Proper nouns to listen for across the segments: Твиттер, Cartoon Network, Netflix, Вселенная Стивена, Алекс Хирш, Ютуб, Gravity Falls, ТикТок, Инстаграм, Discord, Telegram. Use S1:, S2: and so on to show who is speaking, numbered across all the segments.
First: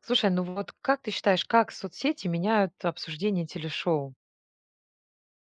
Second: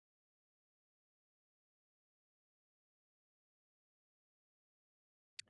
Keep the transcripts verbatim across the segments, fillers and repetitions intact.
S1: Слушай, ну вот как ты считаешь, как соцсети меняют обсуждение телешоу?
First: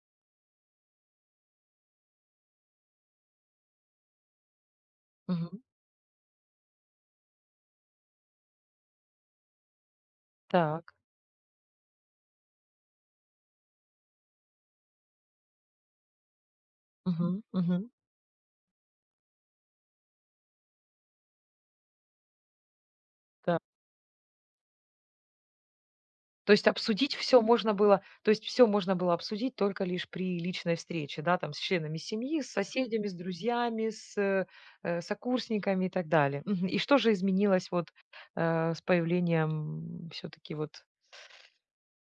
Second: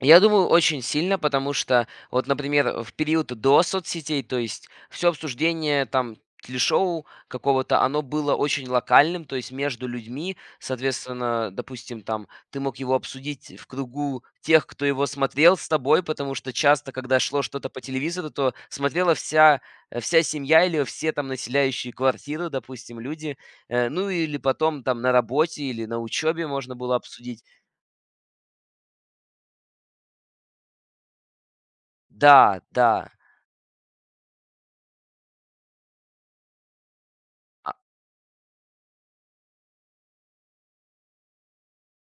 S2: Я думаю, очень сильно, потому что, вот, например, в период до соцсетей, то есть все
S1: Мгм.
S2: обсуждение там телешоу какого-то, оно было очень локальным, то есть между людьми,
S1: Так.
S2: соответственно, допустим, там ты мог его обсудить в кругу тех, кто его смотрел с тобой, потому что часто, когда шло
S1: Мгм.
S2: что-то по
S1: Мгм.
S2: телевизору, то смотрела вся, э, вся семья или все там населяющие квартиру, допустим, люди.
S1: Да.
S2: Э, ну или потом там на работе или на учебе
S1: То есть
S2: можно было
S1: обсудить
S2: обсудить.
S1: все можно было, то есть все можно было обсудить только лишь при личной встрече, да, там с членами семьи, с
S2: Да, да.
S1: соседями,
S2: а,
S1: с друзьями, с э, э, сокурсниками и так далее. Мгм. И что же изменилось вот э, с появлением все-таки вот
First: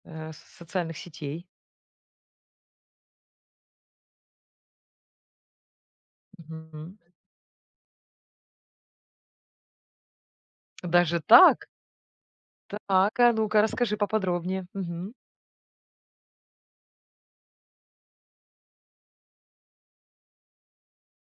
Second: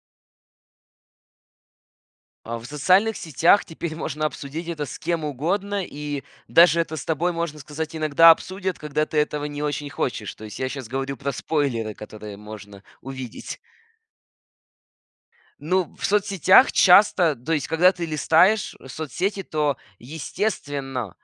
S1: э, социальных сетей?
S2: А, В социальных сетях теперь можно обсудить это с кем угодно, и даже
S1: Мгм.
S2: это с тобой, можно сказать, иногда обсудят, когда ты этого не очень хочешь. То есть я сейчас говорю
S1: Даже
S2: про
S1: так?
S2: спойлеры, которые можно
S1: Так, а
S2: увидеть.
S1: ну-ка расскажи поподробнее. Мгм.
S2: Ну, в соцсетях часто, то есть, когда ты листаешь э, соцсети, то, естественно,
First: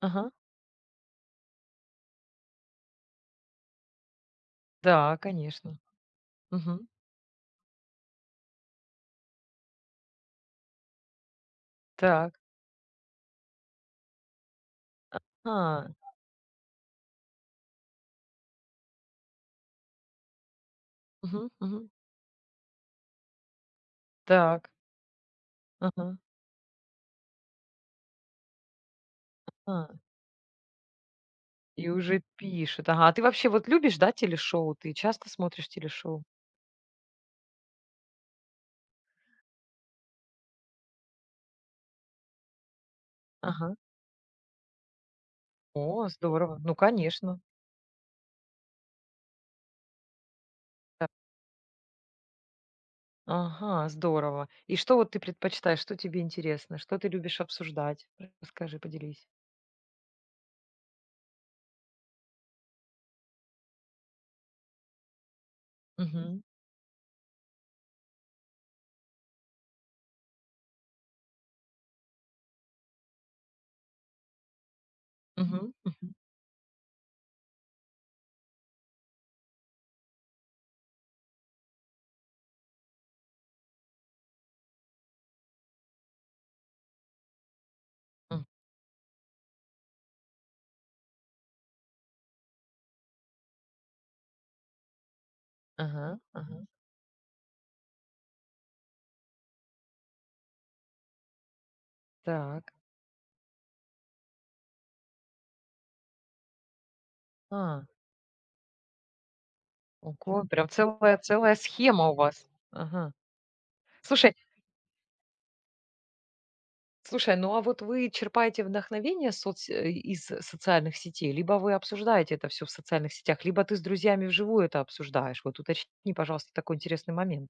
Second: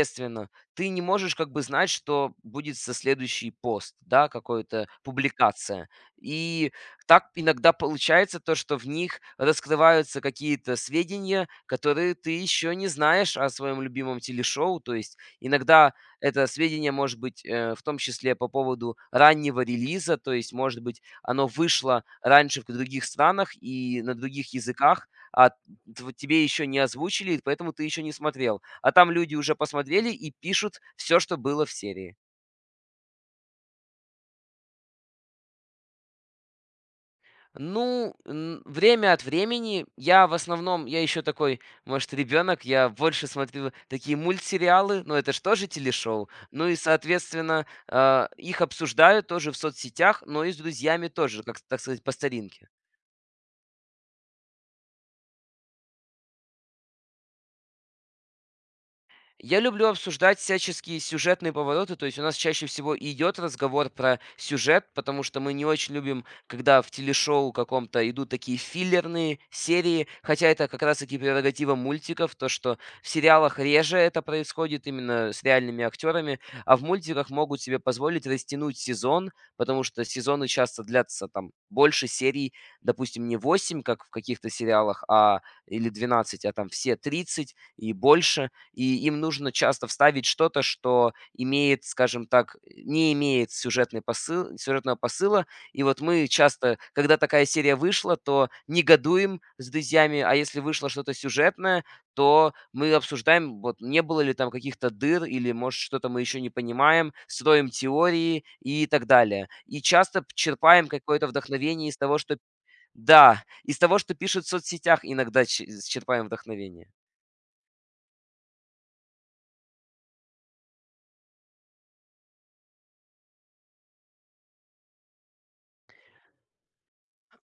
S1: Ага.
S2: ты не можешь как бы знать, что будет со следующий пост, да, какая то
S1: Да, конечно.
S2: публикация. И
S1: Мгм.
S2: так иногда получается то, что в них раскрываются какие-то сведения, которые ты
S1: Так.
S2: еще не знаешь о своем любимом телешоу. То есть
S1: А.
S2: иногда это сведения может быть э, в том числе по поводу раннего релиза, то есть может быть оно
S1: Мгм, мгм.
S2: вышло раньше в других странах и на других
S1: Так.
S2: языках, а тв
S1: Ага.
S2: тебе еще не озвучили, и поэтому ты еще не смотрел. А там люди уже
S1: А.
S2: посмотрели и пишут все, что было в
S1: И
S2: серии.
S1: уже пишет. Ага. А ты вообще вот любишь, да, телешоу? Ты часто смотришь телешоу?
S2: Ну, н время от времени я в основном, я еще такой, может, ребенок, я больше смотрю
S1: Ага.
S2: такие мультсериалы, но это ж тоже
S1: О,
S2: телешоу.
S1: здорово.
S2: Ну
S1: Ну,
S2: и,
S1: конечно.
S2: соответственно, а, их обсуждаю тоже в соцсетях, но и с
S1: Да.
S2: друзьями тоже, как, так сказать, по старинке.
S1: Ага, здорово. И что вот ты предпочитаешь? Что тебе интересно? Что ты любишь обсуждать? Расскажи, поделись.
S2: Я люблю обсуждать всяческие сюжетные повороты, то есть у нас чаще всего идет разговор про сюжет, потому что мы не очень любим,
S1: Мгм.
S2: когда в телешоу каком-то идут такие филлерные серии, хотя это как раз-таки прерогатива мультиков, то, что в сериалах реже это происходит именно с
S1: Мгм.
S2: реальными
S1: Мгм.
S2: актерами, а в мультиках могут себе позволить растянуть сезон, потому что сезоны часто длятся там больше серий, допустим, не восемь, как в каких-то сериалах, а или двенадцать, а там все тридцать и
S1: М.
S2: больше, и им нужно часто вставить что-то, что имеет, скажем так, не имеет сюжетный посыл, сюжетного посыла. И вот
S1: Ага.
S2: мы
S1: Ага.
S2: часто, когда такая серия вышла, то негодуем с друзьями, а если вышло что-то сюжетное, то
S1: Так.
S2: мы обсуждаем, вот не было ли там каких-то дыр или, может, что-то мы еще не понимаем, строим
S1: А.
S2: теории и так далее. И часто п-
S1: Ого, прям
S2: черпаем
S1: целая
S2: какое-то
S1: целая
S2: вдохновение из
S1: схема у
S2: того, что.
S1: вас. Ага.
S2: Да, из того, что
S1: Слушай,
S2: пишут в соцсетях иногда ч- черпаем вдохновение.
S1: Слушай, ну а вот вы черпаете вдохновение соц э, из социальных сетей, либо вы обсуждаете это все в социальных сетях, либо ты с друзьями вживую это обсуждаешь? Вот уточни, пожалуйста, такой интересный момент.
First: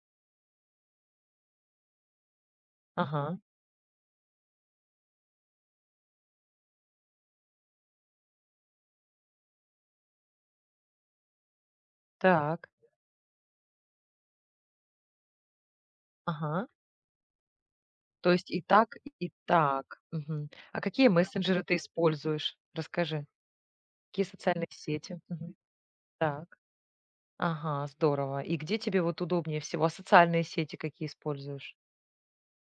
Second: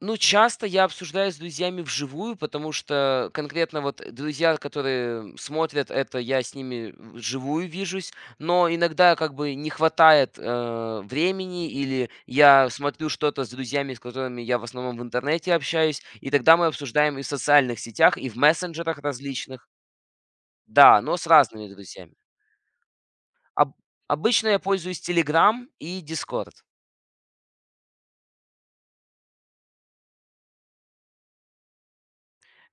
S2: Ну, часто я обсуждаю с друзьями вживую, потому что
S1: Ага,
S2: конкретно вот друзья, которые смотрят это, я с ними вживую вижусь, но иногда как бы не хватает э, времени, или
S1: так,
S2: я смотрю что-то с друзьями, с которыми я в основном в интернете общаюсь, и тогда мы
S1: ага.
S2: обсуждаем и в социальных сетях, и
S1: То
S2: в
S1: есть и так,
S2: мессенджерах
S1: и
S2: различных,
S1: так. Мгм. А
S2: да,
S1: какие
S2: но с
S1: мессенджеры
S2: разными
S1: ты
S2: друзьями.
S1: используешь? Расскажи.
S2: Об-
S1: Какие
S2: обычно я
S1: социальные
S2: пользуюсь
S1: сети? Мгм.
S2: Telegram и Discord.
S1: Так. Ага, здорово. И где тебе вот удобнее всего? А социальные сети какие используешь?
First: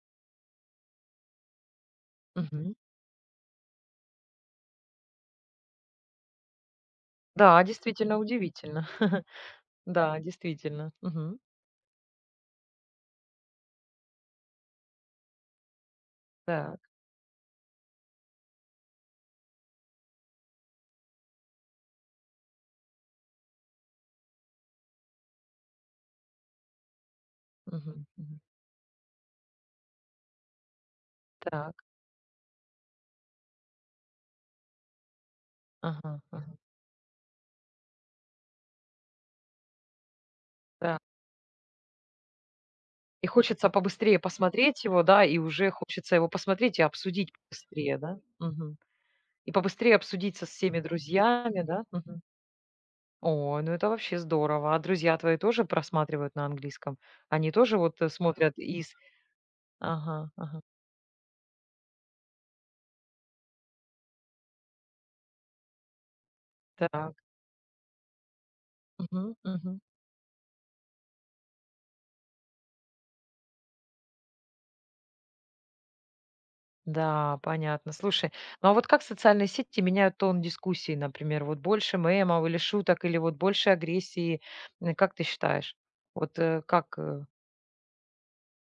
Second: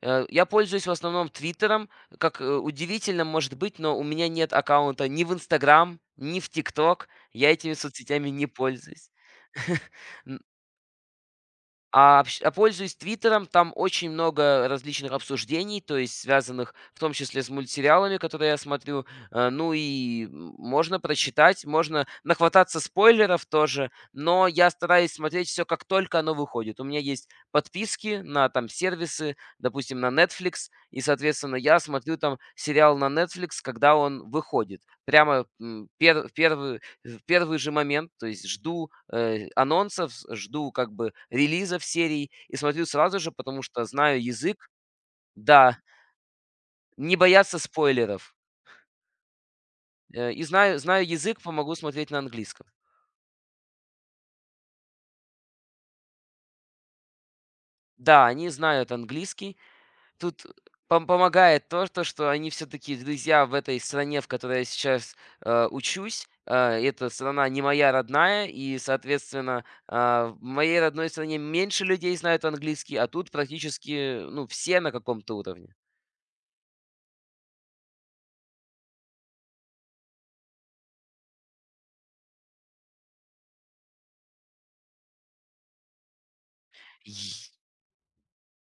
S2: Э, я пользуюсь в основном «Твиттером». Как, э,
S1: Мгм.
S2: удивительно может быть, но у меня нет аккаунта ни в «Инстаграм», ни в «ТикТок». Я
S1: Да,
S2: этими
S1: действительно
S2: соцсетями не
S1: удивительно.
S2: пользуюсь.
S1: Да,
S2: Н
S1: действительно. Мгм.
S2: а, общ а Пользуясь «Твиттером», там очень много различных обсуждений, то есть связанных
S1: Так.
S2: в том числе с мультсериалами, которые я смотрю. Э, ну и м можно прочитать, можно нахвататься спойлеров тоже, но я стараюсь смотреть все как только оно выходит. У меня есть
S1: Мгм,
S2: подписки
S1: мгм.
S2: на там сервисы, допустим, на Netflix, и, соответственно,
S1: Так.
S2: я смотрю там сериал на Netflix, когда он выходит. Прямо, м,
S1: Ага,
S2: пер в
S1: ага.
S2: первый в первый же момент, то есть жду, э, анонсов, жду как
S1: Да.
S2: бы релизов серий и смотрю сразу
S1: И
S2: же, потому
S1: хочется
S2: что
S1: побыстрее
S2: знаю язык.
S1: посмотреть его, да, и уже
S2: Да,
S1: хочется его посмотреть и
S2: не
S1: обсудить
S2: бояться
S1: побыстрее, да?
S2: спойлеров.
S1: Мгм. И побыстрее
S2: Э,
S1: обсудить
S2: и
S1: со
S2: знаю
S1: всеми
S2: знаю язык,
S1: друзьями,
S2: помогу
S1: да?
S2: смотреть на
S1: Мгм.
S2: английском.
S1: О, ну это вообще здорово. А друзья твои тоже просматривают на английском? Они тоже вот э,
S2: Да, они
S1: смотрят
S2: знают
S1: из...
S2: английский.
S1: Ага,
S2: Тут э,
S1: ага.
S2: пом помогает то, то, что они все таки друзья в этой стране, в которой я сейчас, э, учусь. Э, эта
S1: Так.
S2: страна не моя родная, и,
S1: Мгм,
S2: соответственно,
S1: мгм.
S2: а, в моей родной стране меньше людей знают английский, а тут практически, ну, все на каком-то уровне.
S1: Да, понятно. Слушай, ну а вот как социальные сети меняют тон дискуссии, например, вот больше мемов или шуток, или вот больше агрессии? М, Как ты считаешь? Вот э, как... э,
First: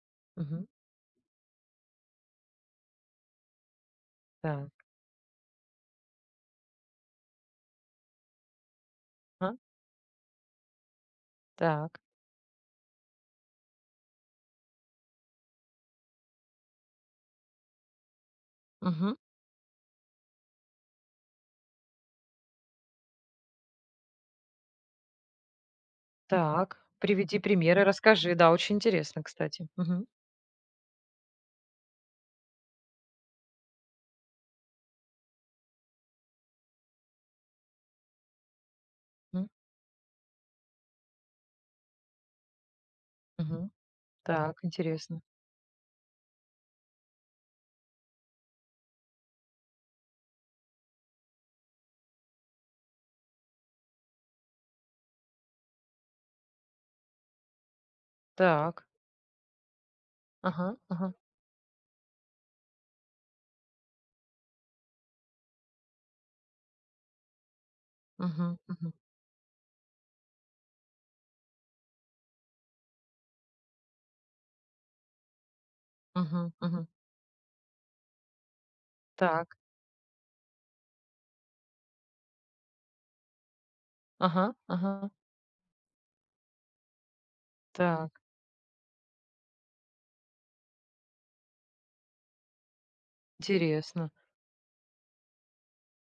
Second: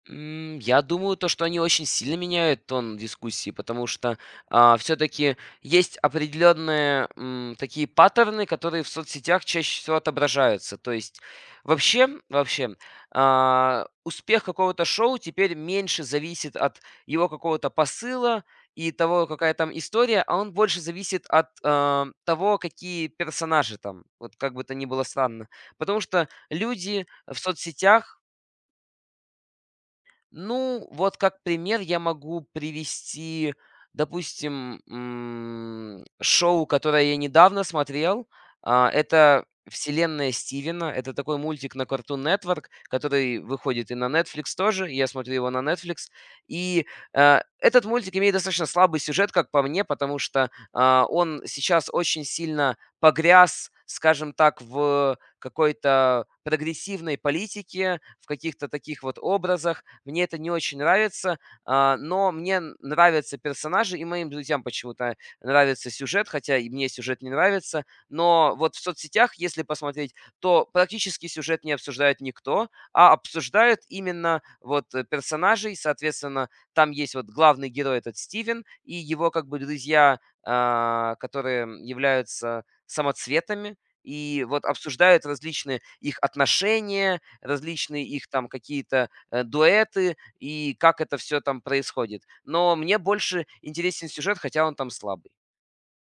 S2: М,
S1: мгм,
S2: я думаю, то, что они очень сильно меняют тон дискуссии, потому что
S1: да,
S2: все-таки есть определенные м, такие паттерны, которые в соцсетях
S1: а,
S2: чаще всего отображаются. То есть
S1: так,
S2: вообще, вообще а, успех какого-то шоу теперь меньше зависит от его какого-то посыла и
S1: мгм,
S2: того, какая там история, а он больше зависит от а, того, какие персонажи там, вот как бы то ни было странно. Потому что
S1: так,
S2: люди в
S1: приведи примеры,
S2: соцсетях,
S1: расскажи. Да, очень интересно, кстати. Мгм,
S2: ну, вот как пример я могу привести, допустим, м, шоу, которое я недавно смотрел. А, Это
S1: м,
S2: «Вселенная Стивена». Это такой мультик на Cartoon Network, который
S1: мгм,
S2: выходит и на Netflix
S1: Так,
S2: тоже. Я
S1: интересно.
S2: смотрю его на Netflix. И э, этот мультик имеет достаточно слабый сюжет, как по мне, потому что а, он сейчас очень сильно погряз, скажем так, в какой-то прогрессивной политике, в каких-то
S1: Так,
S2: таких вот образах, мне это не
S1: ага,
S2: очень
S1: ага,
S2: нравится, а, но мне н- нравятся персонажи, и моим друзьям почему-то нравится сюжет, хотя и мне сюжет не нравится. Но
S1: мгм,
S2: вот в
S1: мгм,
S2: соцсетях, если посмотреть, то практически сюжет не обсуждает никто, а обсуждают именно вот э, персонажей. Соответственно,
S1: мгм, мгм,
S2: там есть вот главный герой этот Стивен и его как
S1: так,
S2: бы друзья, а, которые являются самоцветами. И
S1: ага,
S2: вот
S1: ага,
S2: обсуждают различные их отношения, различные
S1: так,
S2: их там какие-то э, дуэты и как это все там происходит. Но мне больше интересен
S1: интересно.
S2: сюжет, хотя он там слабый.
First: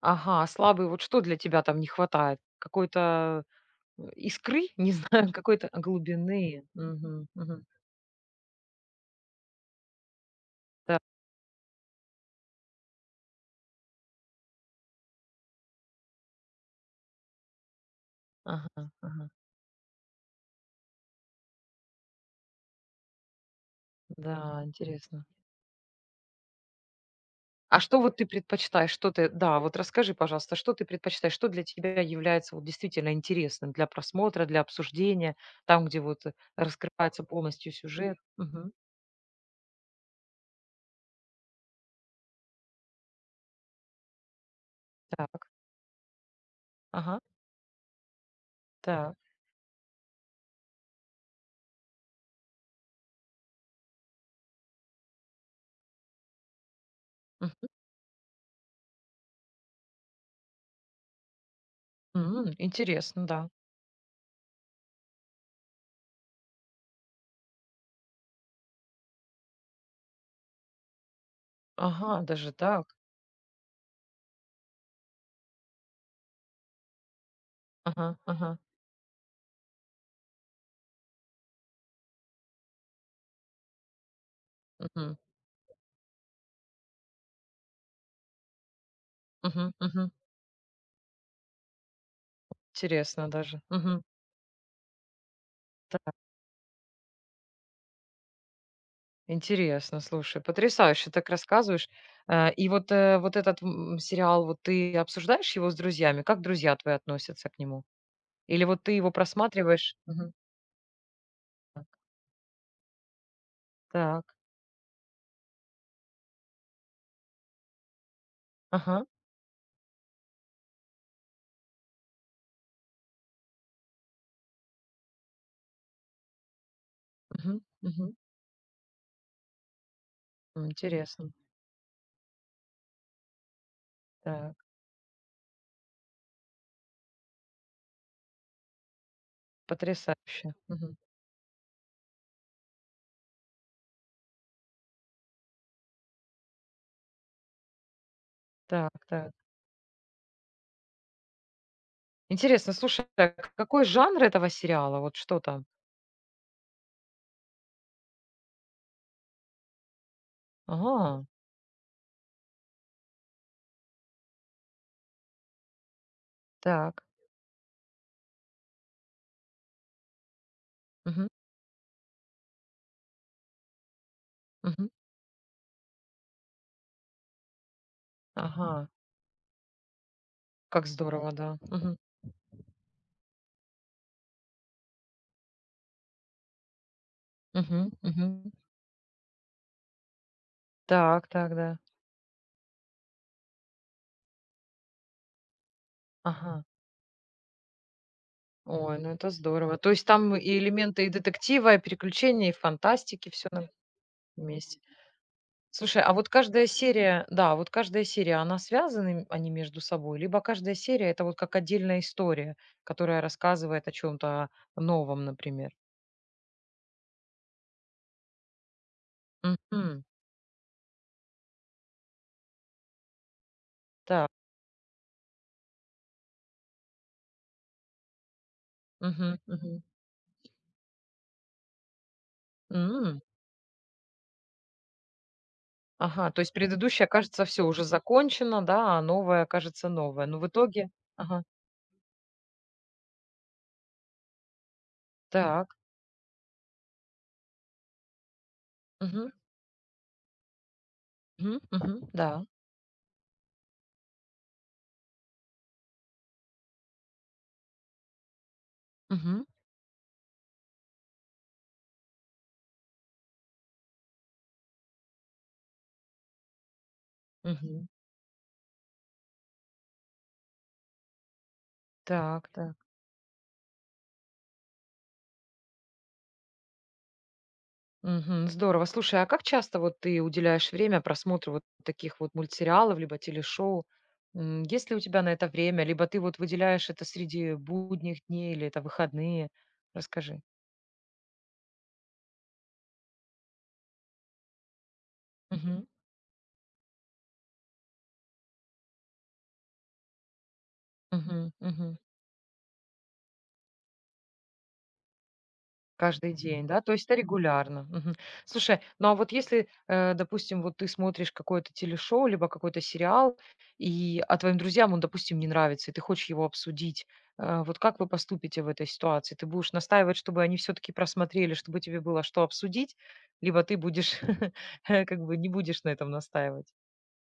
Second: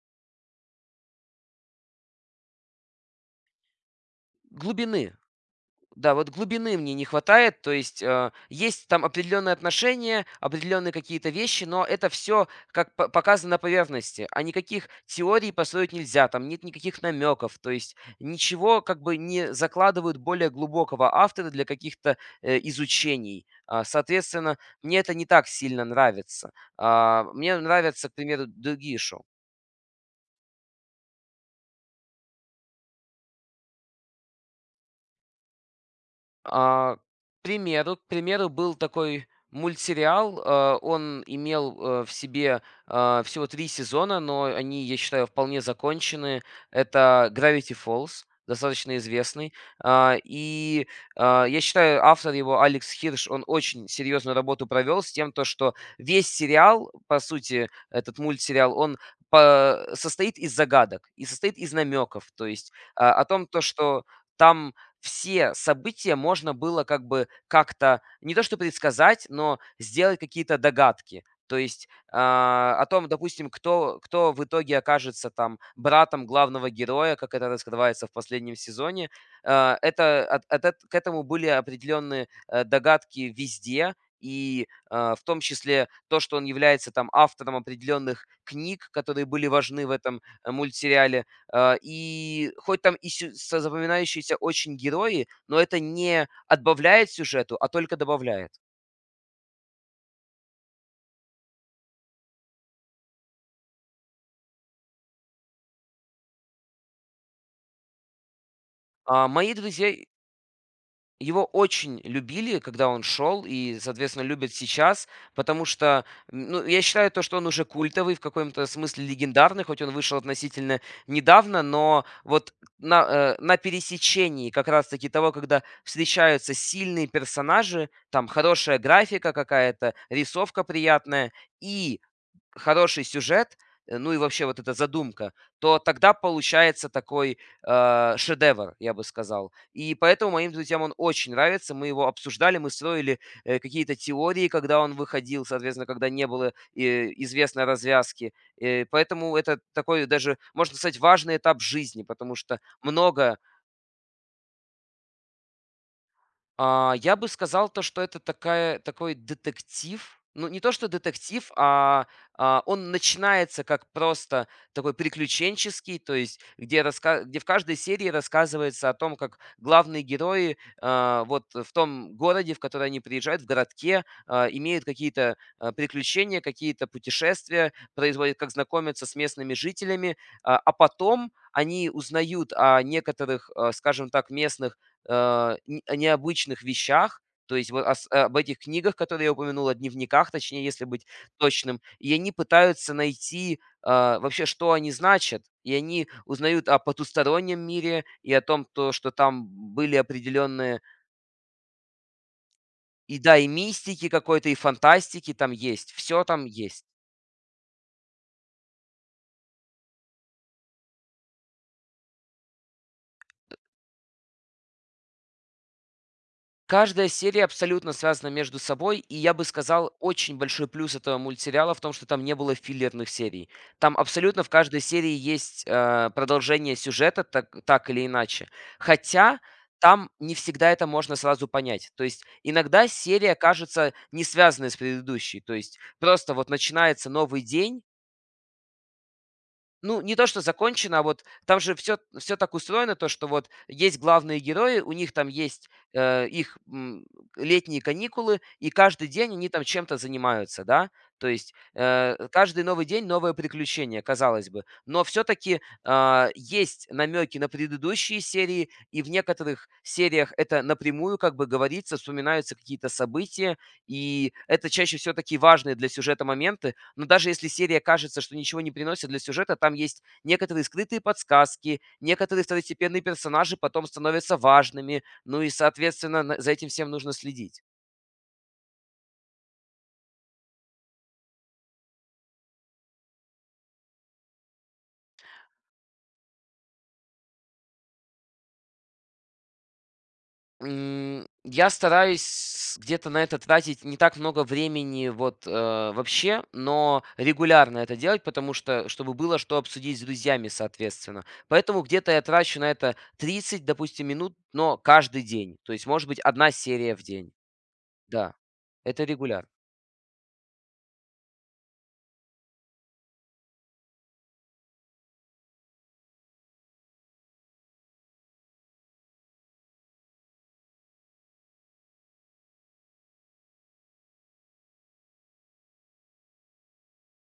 S1: Ага, слабый. Вот что для тебя там не хватает? Какой-то, э, искры? Не
S2: Глубины.
S1: знаю, какой-то
S2: Да, вот
S1: глубины.
S2: глубины мне не
S1: Мгм,
S2: хватает,
S1: мгм.
S2: то есть э, есть там определенные отношения, определенные
S1: Да.
S2: какие-то вещи, но это все как по- показано на поверхности, а никаких теорий построить нельзя, там нет никаких намеков, то есть ничего
S1: Ага,
S2: как бы
S1: ага.
S2: не закладывают более глубокого автора для каких-то э, изучений. А, Соответственно,
S1: Да,
S2: мне это не
S1: интересно.
S2: так сильно нравится. А, Мне
S1: А что
S2: нравятся, к
S1: вот ты
S2: примеру,
S1: предпочитаешь?
S2: другие
S1: Что
S2: шоу.
S1: ты да, вот расскажи, пожалуйста, что ты предпочитаешь? Что для тебя является вот действительно интересным для просмотра, для обсуждения, там, где вот, э,
S2: А, к
S1: раскрывается полностью
S2: примеру к
S1: сюжет?
S2: примеру,
S1: Мгм.
S2: был такой мультсериал. Э, он имел, э, в себе, э, всего три сезона, но они, я считаю,
S1: Так.
S2: вполне закончены.
S1: Ага.
S2: Это «Gravity Falls», достаточно
S1: Так.
S2: известный. А, и, а, я считаю, автор его Алекс Хирш, он очень серьезную работу провел с тем, то что весь сериал, по сути,
S1: Мгм.
S2: этот мультсериал, он по состоит из загадок и состоит из намеков. То
S1: М,
S2: есть, а, о
S1: интересно,
S2: том,
S1: да.
S2: то что там все события можно было как бы как-то не то что предсказать, но сделать какие-то догадки. То есть
S1: Ага, даже
S2: а, о
S1: так.
S2: том, допустим, кто, кто в итоге окажется там братом главного героя, как это раскрывается
S1: Ага,
S2: в последнем
S1: ага.
S2: сезоне, а, это, от- от эт- к этому были определенные э, догадки везде, и а,
S1: Мгм,
S2: в том числе то, что он является там автором определенных книг, которые были
S1: мгм,
S2: важны в
S1: мгм.
S2: этом э, мультсериале, а, и хоть там и
S1: Интересно
S2: сю са
S1: даже. Мгм.
S2: запоминающиеся очень герои, но это
S1: Так,
S2: не отбавляет сюжету, а только добавляет.
S1: интересно, слушай, потрясающе так рассказываешь. Э, и вот, э, вот этот, м, сериал, вот ты обсуждаешь его с друзьями? Как друзья твои относятся к нему? Или вот ты его
S2: А, мои друзья
S1: просматриваешь? Мгм.
S2: его очень любили, когда он шел, и, соответственно,
S1: Так.
S2: любят сейчас, потому что, м, ну, я считаю то, что он уже культовый, в каком-то
S1: Ага.
S2: смысле легендарный, хоть он вышел относительно недавно, но вот на, э, на пересечении как раз-таки того, когда встречаются сильные
S1: Мгм.
S2: персонажи,
S1: Мгм.
S2: там хорошая графика какая-то, рисовка
S1: М,
S2: приятная
S1: Интересно.
S2: и хороший сюжет, э, ну и вообще
S1: Так.
S2: вот эта задумка, то тогда получается такой э, шедевр, я бы сказал. И поэтому моим
S1: Потрясающе.
S2: друзьям он
S1: Мгм.
S2: очень нравится. Мы его обсуждали, мы строили э, какие-то теории, когда он выходил, соответственно, когда не было э, известной развязки. Э,
S1: Так, так.
S2: поэтому это такой даже, можно сказать, важный этап жизни, потому что
S1: Интересно, слушай, а
S2: много.
S1: к какой жанр этого сериала? Вот что там?
S2: А, я бы сказал то, что это такая такой детектив. Ну, не то, что
S1: Ага.
S2: детектив, а, а, он начинается как просто такой приключенческий, то есть где,
S1: Так.
S2: раска... где в каждой серии рассказывается о том, как главные герои а,
S1: Мгм.
S2: вот в том городе, в который они приезжают, в городке, а, имеют
S1: Мгм.
S2: какие-то а, приключения, какие-то путешествия, производят, как
S1: Ага.
S2: знакомятся с местными жителями, а, а
S1: Как здорово,
S2: потом
S1: да.
S2: они
S1: Мгм.
S2: узнают о некоторых, а, скажем так, местных э, н о необычных вещах, то есть вот
S1: Мгм.
S2: ас об
S1: Мгм.
S2: этих книгах, которые я упомянул, о дневниках, точнее, если быть
S1: Так так, да.
S2: точным. И они пытаются найти, а, вообще, что они значат. И они
S1: Ага.
S2: узнают о потустороннем мире и о том, то,
S1: Ой,
S2: что
S1: ну это
S2: там
S1: здорово. То
S2: были
S1: есть там и
S2: определенные,
S1: элементы и детектива, и приключений, и
S2: и
S1: фантастики,
S2: да, и
S1: все на
S2: мистики какой-то, и
S1: месте.
S2: фантастики там есть.
S1: Слушай, а
S2: Все
S1: вот
S2: там
S1: каждая
S2: есть.
S1: серия, да, вот каждая серия, она связаны они между собой? Либо каждая серия - это вот как отдельная история, которая рассказывает о чем то новом, например?
S2: Каждая серия абсолютно связана между собой, и я бы сказал,
S1: Мгм.
S2: очень большой плюс этого мультсериала в том, что там не было филлерных серий. Там
S1: Так.
S2: абсолютно в каждой серии есть э, продолжение сюжета, так, так или иначе.
S1: Мгм,
S2: Хотя
S1: мгм.
S2: там не всегда это можно сразу понять. То есть иногда
S1: М.
S2: серия кажется не связанной с предыдущей. То есть
S1: Ага,
S2: просто
S1: то
S2: вот
S1: есть предыдущая,
S2: начинается новый
S1: кажется, все
S2: день,
S1: уже закончено, да, а новая, кажется,
S2: ну, не то,
S1: новая. Но
S2: что
S1: в итоге
S2: закончено, а вот
S1: Ага.
S2: там же все все так устроено, то, что вот есть главные герои, у них там есть,
S1: Так.
S2: э, их, м, летние каникулы, и каждый
S1: Мгм,
S2: день они там чем-то занимаются, да. То есть,
S1: мгм, мгм.
S2: э,
S1: Да.
S2: каждый новый день новое приключение, казалось бы. Но все таки есть намеки на предыдущие серии, и в
S1: Мгм.
S2: некоторых сериях это напрямую как бы говорится, вспоминаются какие-то события, и это чаще всё такие важные для сюжета моменты, но даже если серия
S1: Мгм.
S2: кажется, что ничего не приносит для сюжета, там есть некоторые скрытые подсказки, некоторые
S1: Так, так.
S2: второстепенные персонажи потом становятся важными, ну и, соответственно, на- за этим всем нужно следить.
S1: Мгм. Здорово. Слушай, а как часто вот ты уделяешь время просмотру вот таких вот мультсериалов либо телешоу? М, Есть ли у тебя на это время? Либо ты вот выделяешь это среди будних дней или это выходные? Расскажи.
S2: М, Я стараюсь где-то на это тратить не так много времени вот э,
S1: Мгм.
S2: вообще, но регулярно это делать, потому что, чтобы было что обсудить с друзьями, соответственно.
S1: Мгм.
S2: Поэтому
S1: Мгм.
S2: где-то я трачу на это тридцать, допустим, минут, но каждый день. То есть, может быть,
S1: Каждый
S2: одна
S1: день, да? То
S2: серия в
S1: есть это
S2: день.
S1: регулярно. Мгм.
S2: Да,
S1: Слушай,
S2: это
S1: ну а вот
S2: регулярно.
S1: если, э, допустим, вот ты смотришь какое-то телешоу, либо какой-то сериал, и, а твоим друзьям он, допустим, не нравится, и ты хочешь его обсудить, э, вот как вы поступите в этой ситуации? Ты будешь настаивать, чтобы они все-таки просмотрели, чтобы тебе было что обсудить, либо ты будешь, э, как бы не будешь на этом настаивать?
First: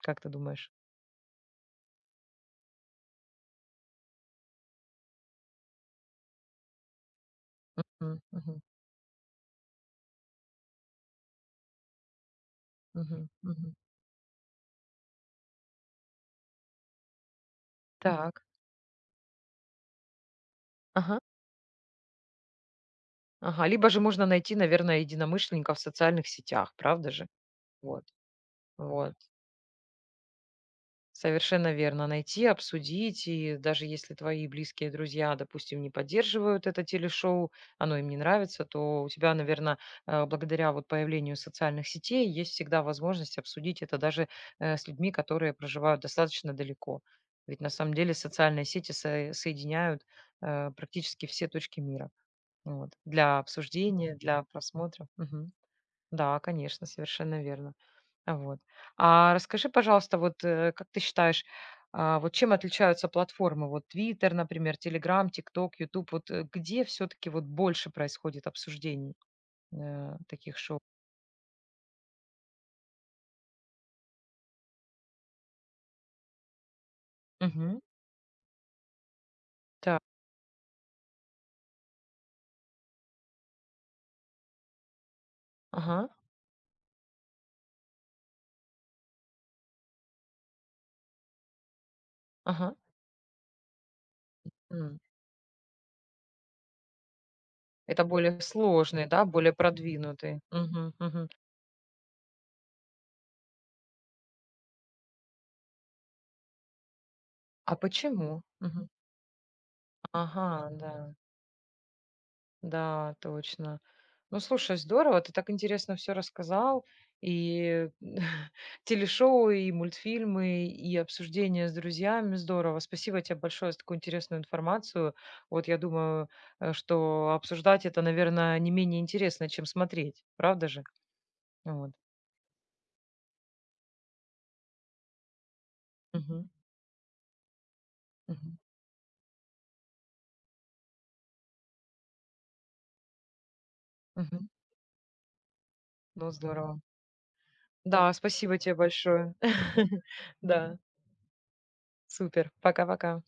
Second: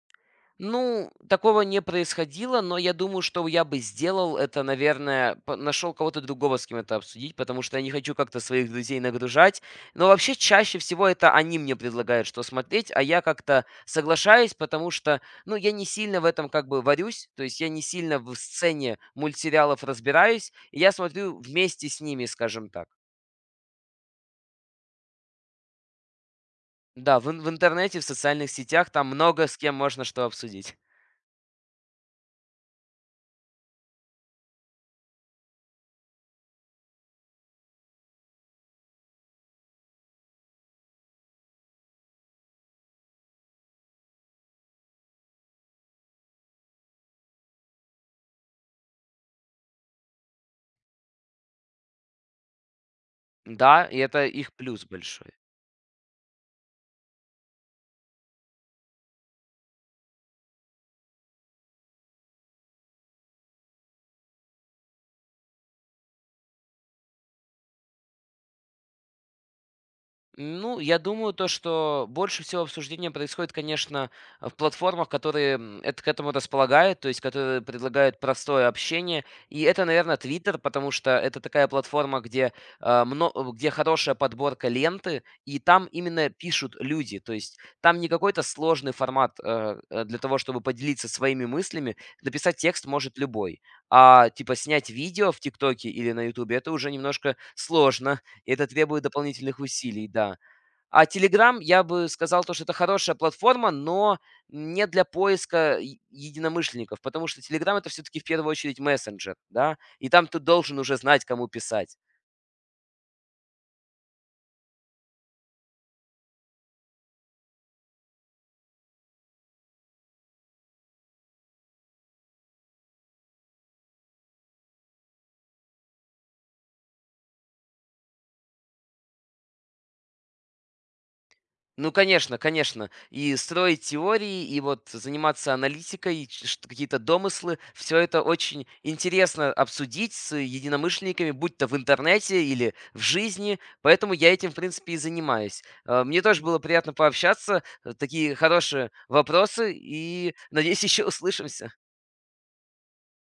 S1: Как ты думаешь?
S2: Ну, такого не происходило, но я думаю, что я бы сделал это, наверное, по- нашел кого-то другого, с кем это обсудить, потому что я не хочу
S1: М,
S2: как-то
S1: мгм,
S2: своих друзей нагружать. Но вообще чаще всего это они мне предлагают, что смотреть, а я
S1: мгм,
S2: как-то
S1: мгм.
S2: соглашаюсь, потому что, ну, я не сильно в этом как бы варюсь, то есть я не сильно в
S1: Так.
S2: сцене мультсериалов разбираюсь, и я
S1: Ага.
S2: смотрю вместе с ними, скажем так.
S1: Ага. Либо же можно найти, наверное, единомышленников в социальных сетях, правда
S2: Да,
S1: же?
S2: в, ин- в интернете,
S1: Вот.
S2: в социальных сетях там
S1: Вот.
S2: много с кем можно что обсудить.
S1: Совершенно верно. Найти, обсудить. И даже если твои близкие друзья, допустим, не поддерживают это телешоу, оно им не нравится, то у тебя, наверное, благодаря вот появлению социальных сетей есть всегда возможность обсудить это даже э, с людьми, которые проживают достаточно далеко. Ведь на самом деле социальные сети со- соединяют э, практически все точки мира. Вот. Для
S2: Да, и
S1: обсуждения,
S2: это
S1: для
S2: их плюс
S1: просмотра.
S2: большой.
S1: Да, конечно, совершенно верно. А, вот. А расскажи, пожалуйста, вот, э, как ты считаешь, а, вот чем отличаются платформы? Вот Twitter, например, Telegram, TikTok, YouTube. Вот, э, где все-таки вот больше происходит обсуждений, э, таких
S2: Ну,
S1: шоу?
S2: я думаю, то, что больше всего обсуждения происходит, конечно, в платформах, которые м, это к этому располагают, то есть которые
S1: Мгм.
S2: предлагают простое общение. И это,
S1: Так.
S2: наверное, Twitter, потому что это такая платформа, где, а, мно- э, где хорошая подборка ленты, и там
S1: Ага.
S2: именно пишут люди. То есть там не какой-то сложный формат э, э, для того, чтобы поделиться своими мыслями. Написать
S1: Ага.
S2: текст может любой. А типа снять
S1: М.
S2: видео в ТикТоке или на Ютубе это уже немножко
S1: Это
S2: сложно.
S1: более
S2: Это требует
S1: сложные, да, более
S2: дополнительных усилий, да.
S1: продвинутые. Мгм.
S2: А
S1: Мгм.
S2: Telegram я бы сказал то, что это хорошая платформа, но не для поиска е единомышленников, потому что
S1: А
S2: Telegram это все таки в
S1: почему?
S2: первую очередь
S1: Мгм.
S2: мессенджер, да, и там ты
S1: Ага,
S2: должен
S1: да.
S2: уже знать, кому писать.
S1: Да, точно. Ну, слушай, здорово, ты так интересно все рассказал. И телешоу, и мультфильмы, и обсуждения с друзьями. Здорово. Спасибо тебе большое за такую интересную информацию. Вот я думаю, э, что обсуждать это, наверное, не менее интересно, чем смотреть. Правда же?
S2: Ну,
S1: Вот.
S2: конечно, конечно. И строить теории, и вот заниматься аналитикой, ч-
S1: Мгм.
S2: ш- какие-то домыслы, все это
S1: Мгм.
S2: очень интересно обсудить с единомышленниками, будь то в интернете или в жизни. Поэтому я
S1: Мгм.
S2: этим, в принципе, и занимаюсь. Э, Мне
S1: Ну,
S2: тоже было
S1: здорово.
S2: приятно пообщаться. э,
S1: Да,
S2: Такие
S1: спасибо тебе
S2: хорошие
S1: большое.
S2: вопросы. И
S1: Да,
S2: надеюсь, еще услышимся.
S1: супер. Пока-пока.